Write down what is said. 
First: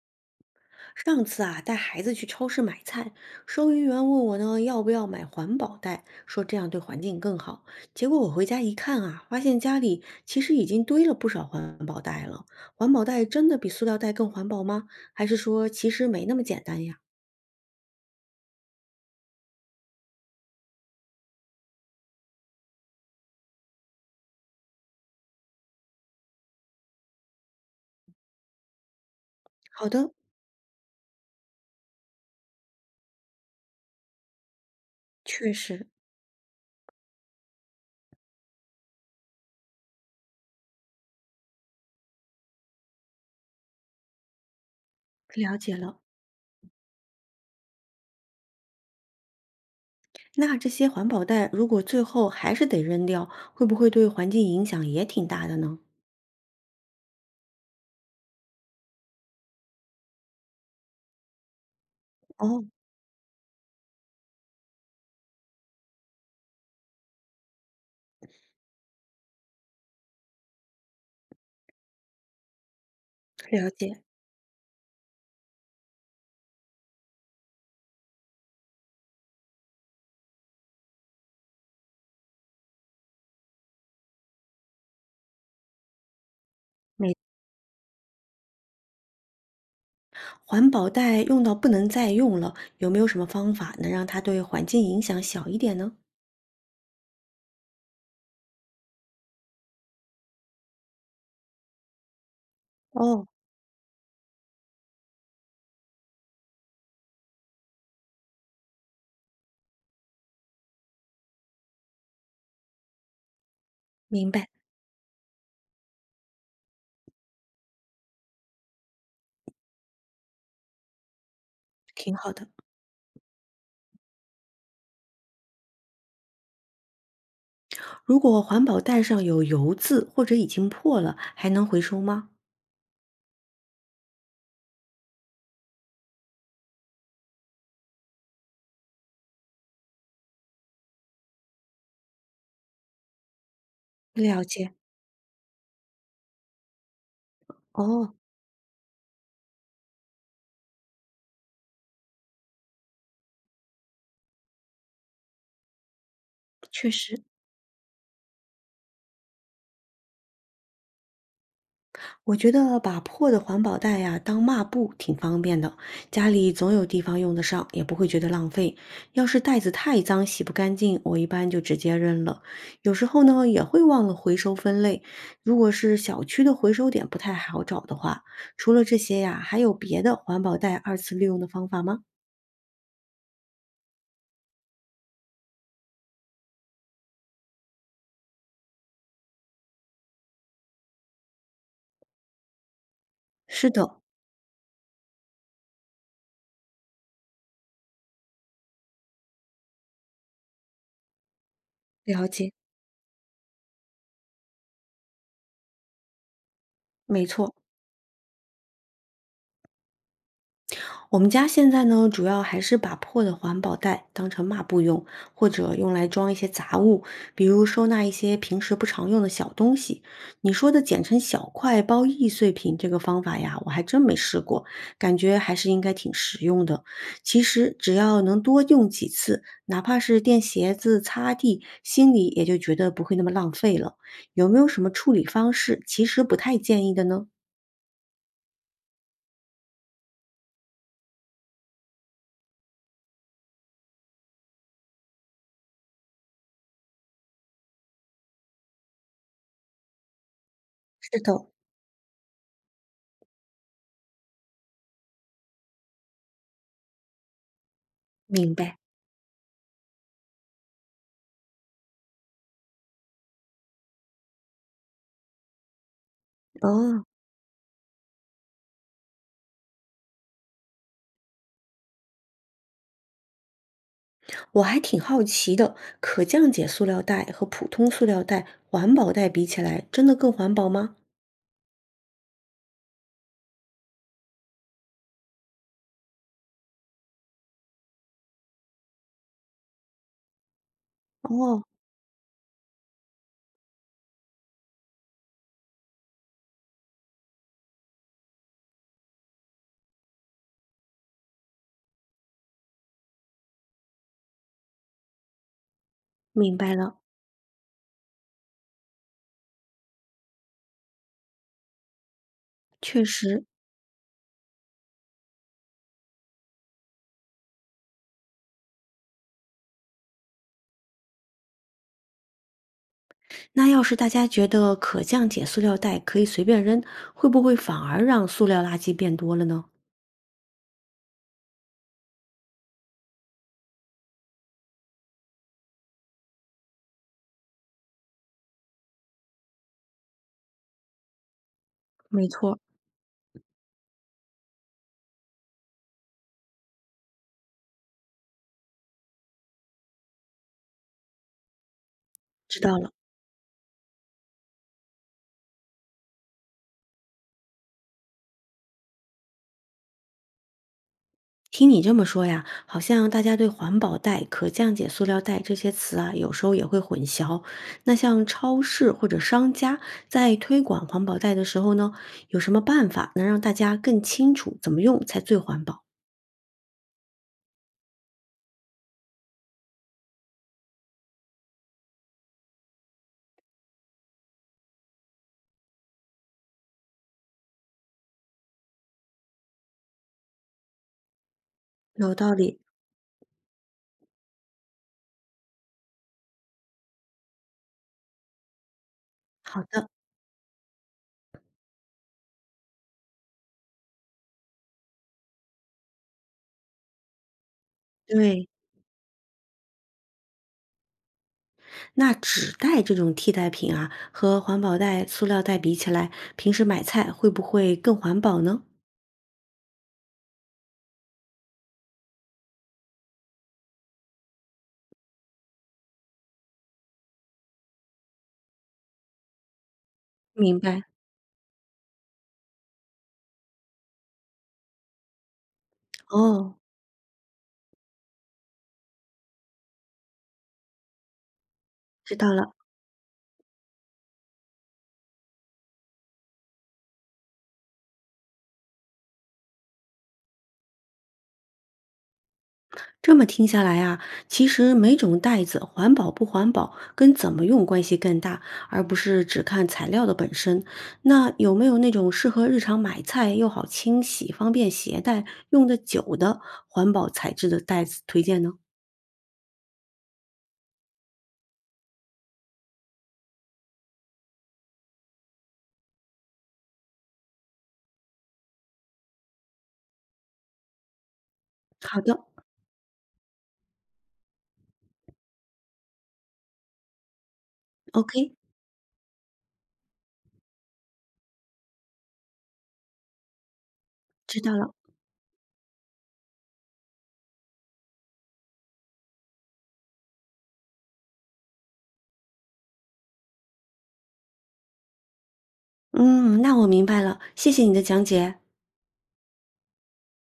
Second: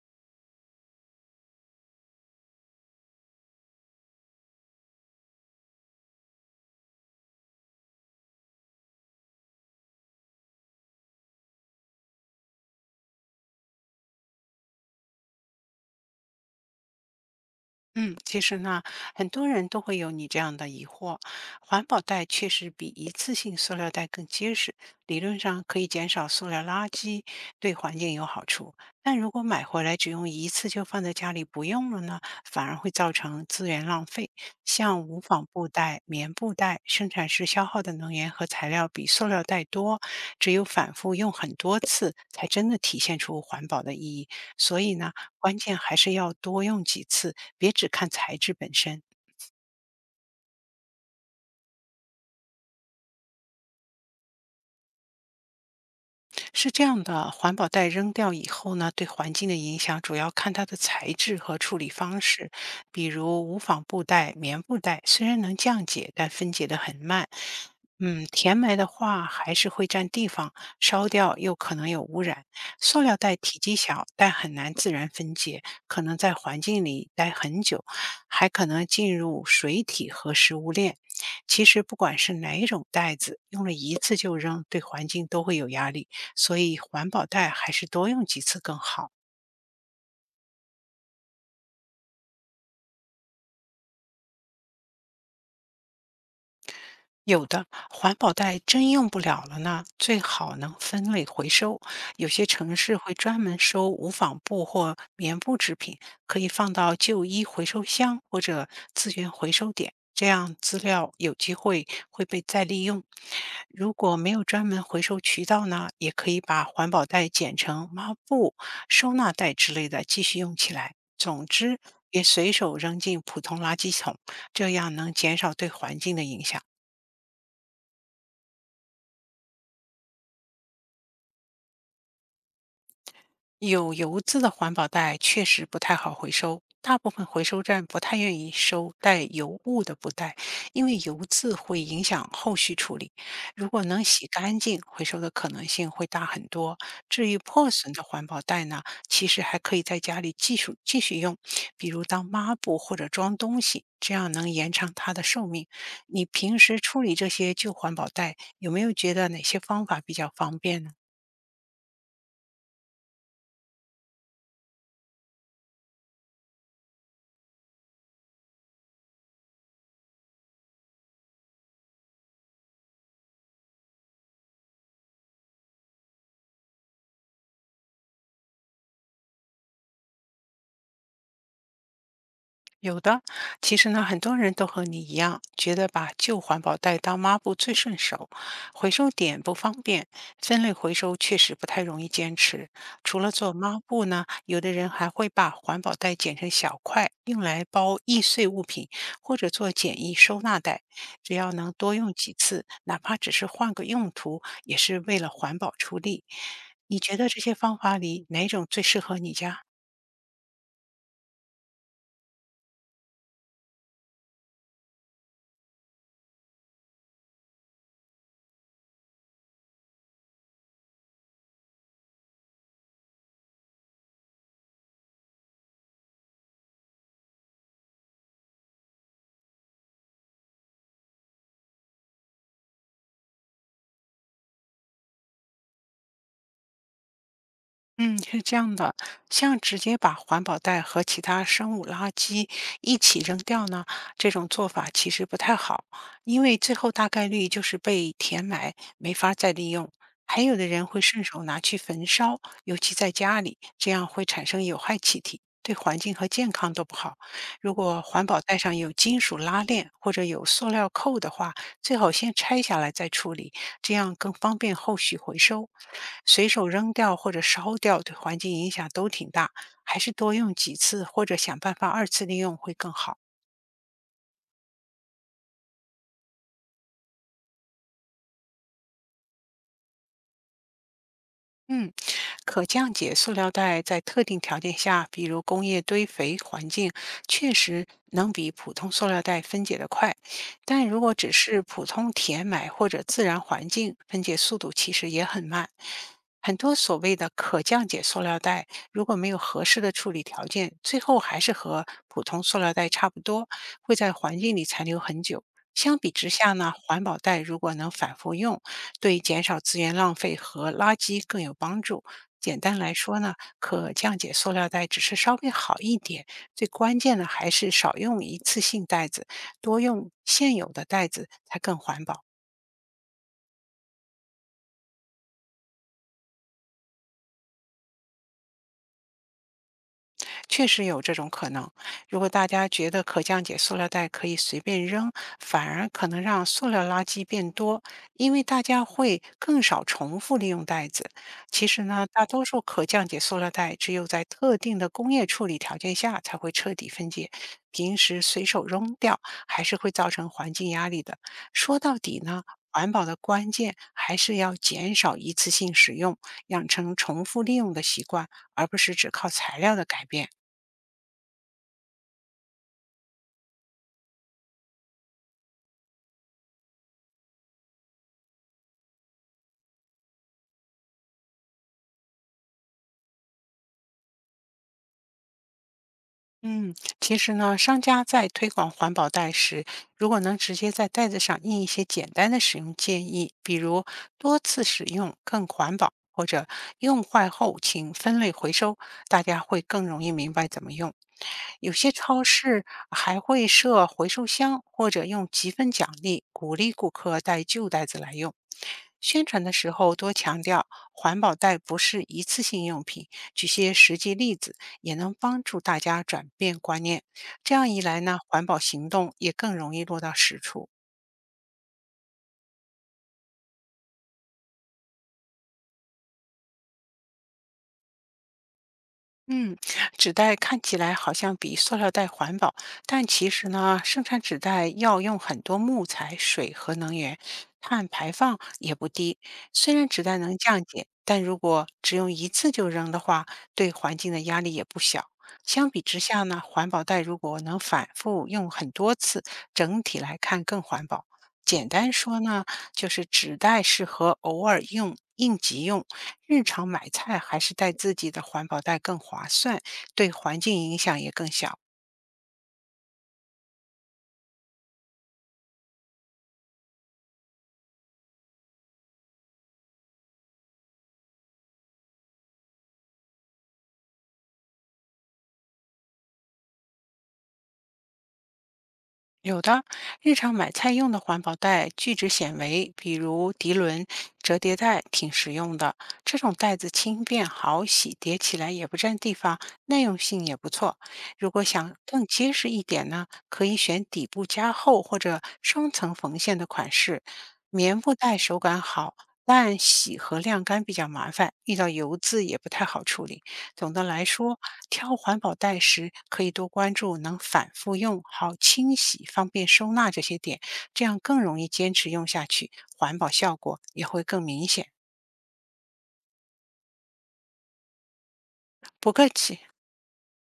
上次啊，带孩子去超市买菜，收银员问我呢，要不要买环保袋，说这样对环境更好。结果我回家一看啊，发现家里其实已经堆了不少环保袋了。环保袋真的比塑料袋更环保吗？还是说其实没那么简单呀？嗯，其实呢，很多人都会有你这样的疑惑。环保袋确实比一次性塑料袋更结实，理论上可以减少塑料垃圾，对环境有好处。但如果买回好来只的，用一次就放在家里不用了呢，反而会造成资源浪费。像无纺确布实袋、棉布袋，生产时消耗的能源和材料比塑料袋多，只有反复用很多次，才真的体现出环保的意义。所以呢，了关解键还了。是要多用几次，别只看材质本身。那这些环保袋如果最后还是得扔掉，会不会对环境影响也挺大的呢？是这样的，环保袋扔掉以后呢，对环境的影响主要看它的材质和处理方式。哦，比如无纺布袋、棉布袋，虽然能降解，但分解得很慢。嗯，填埋的话还是会占地方，烧掉又可能有污染。塑料袋体了积解。小，但很难自然分解，可能在环境里待很久，还可能进入水体和食物链。其实不管是哪一种袋子，用了一次就扔，对环境都会有压力。所以环没保袋还是多用几次更好。环保袋用到不能再用了，有没有什么方法能让它对环境影响小一点呢？有的环保袋真用不了了呢，最好能分类回收。有些城市会哦，专门收无纺布或棉布制品，可以放到旧衣回收箱或者资源回收点，这样资料有机会会被再利用。如果明没有白，专门回收渠道呢，也可以把环保袋剪成抹布、收纳袋之类的继续用起来。总之，挺别好的，随手扔进普通垃圾桶，这样能减少对环境的影响。如果环保袋上有油渍或者已经破了，还能回收吗？有油渍的环保袋确实不太好回收，大部分回收站不太愿意收带油污的布袋，因为油渍会影响后续处理。如果能洗了干解。净，回收的可能性会大很多。至于破损的哦，环保袋呢，其实还可以在家里继续用，比如当抹布或者装东西，这样能延长它的寿命。你平时确处理实，这些旧环保袋，有没有觉得哪些方法比较方便呢？我觉得把破的环保袋呀、当抹布挺方便的，家里总有地方用得上，也不会觉得浪费。要是袋子太脏洗不干净，我一般就直接扔了。有时候呢也会忘了回收分类，如果是小区的回收点不太好找的话，除了这些呀，还有别的环保袋二次利用的方法吗？有的，其实呢，很多人都和你一样，觉得把旧环保袋当抹布最顺手，回收点不方便，分类回收确实不太容易坚持。除了做是抹的，布呢，有的人还会把环保袋剪成小块，用来包易碎物品，或者做简易收纳袋。只要能多用了几解，次，哪怕只是换个用途，也是为了环保出力。你觉没得这错。些方法里哪种最适合你家？我们家现在呢，主要还是把破的环保袋当成抹布用，或者用来装一些杂物，比如收纳一些平时不常用的小东西。你说的剪成小块包易碎品这个方法呀，我还真没试过，感觉还是应该挺实用的。其实只要能多用几次，哪怕是垫鞋子、擦地，心里也就觉得不会那么浪费了。有没有什么处理方式其实不太建议的呢？嗯，是这样的，像直接把环保袋和其他生物垃圾一起扔掉呢，这种做法其实不太好，因为最后大概率就是被填埋，没法再利用。还有的人会是顺的，手拿去焚烧，尤其在家里，这样会产生有害气体，对环境和健康都不好。如果环保明袋白。上有金属拉链或者有塑料扣的话，最好先拆下来再处理，这样更方便后续回收。随手扔哦，掉或者烧掉对环境影响都挺大，还是多用几次或者想办法二次利用会更好。我还挺好奇的，可降解塑料袋和普通塑料袋、环保袋比起来，真的更环保吗？嗯，可降解塑料袋在特定条件下，比如工业堆肥环境，确实能比普通塑料袋分解得快。但如果只是哦，普通填埋或者自然环境，分解速度其实也很慢。很多所谓的可降解塑料袋，如果没有合适的处理条件，最后还是和普通塑料袋差不多，会在环境里残留很久。相比之下明呢，白了，环保袋如果能反复用，对减少资源浪费和垃圾更有帮助。简单来确说呢，实。可降解塑料袋只是稍微好一点，最关键的还是少用一次性袋子，多用现有的袋子才更环保。那要是大家觉得可降解塑料袋可以随便扔，会不会反而让塑料垃圾变多了呢？确实有这种可能。如果大家觉得可降解塑料袋可以随便扔，反而可能让塑料垃圾变多，因为大家会更少重复利用袋子。其实呢，大没多错，数可降解塑料袋只有在特定的工业处理条件下才会彻底分解，平时随手扔掉还是会造成环境压力的。说到底呢。知道了。环保的关键还是要减少一次性使用，养成重复利用的习惯，而不是只靠材料的改变。听你这么说呀，好像大家对环保袋、可降解塑料袋这些词啊，有时候也会混淆。那像超市或者商家在推广环保袋的时候呢，有什么办法能让大家更清楚怎么用才最环保？嗯，其实呢，商家在推广环保袋时，如果能直接在袋子上印一些简单的使用建议，比如多次使用更环保，或者用坏后请分类回收，大家会更容易明白怎么用。有些有超道理。市还会设回收箱，或者用积分奖励鼓励顾客带旧袋子来用。宣传的好时的，候多强调环保袋不是一次性用品，举些实际例子。也能帮助大家转变观念。这样一来呢，环对。保行动也更容易落到实处。那纸袋这种替代品啊，和环保袋、塑料袋比起来，平时买菜会不会更环保呢？嗯，纸袋看起来好像比塑料袋环保，但其实呢，生产纸袋要用很多木材、水和能源，碳排放也不低。虽然纸袋能明降白。解，但如果只用一次就扔的话，对环境的压力也不小。相比之下呢，哦，环保袋如果能反复用很多次，整体来看更环保。简单知说道呢，了。就是纸袋适合偶尔用、应急用。日常买菜还是带自己的环保袋更划算，对环境影响也更小。这么听下来啊，其实每种袋子环保不环保跟怎么用关系更大，而不是只看材料的本身。那有没有那种适合日常买菜又好清洗、方便携带、用得久的环保材质的袋子推荐呢？有的日常买菜用的环保袋聚酯纤维，比如涤纶、折叠袋，挺实用的。这种袋子轻便好洗，叠起来也不占地方，耐用性也不错。如果想好更的结实一点呢，可以选底部加厚或者双层缝线的款式。棉布袋，OK，手感好，但洗和晾干比较麻烦，遇到油渍也不太好处理。总的来说，知道了。挑环保袋时可以多关注能反复用、好清洗、方便收纳这些点，这样更容易坚持用下去，环保效果也会更明显。嗯，那我明白了，谢谢你的讲解。不客气。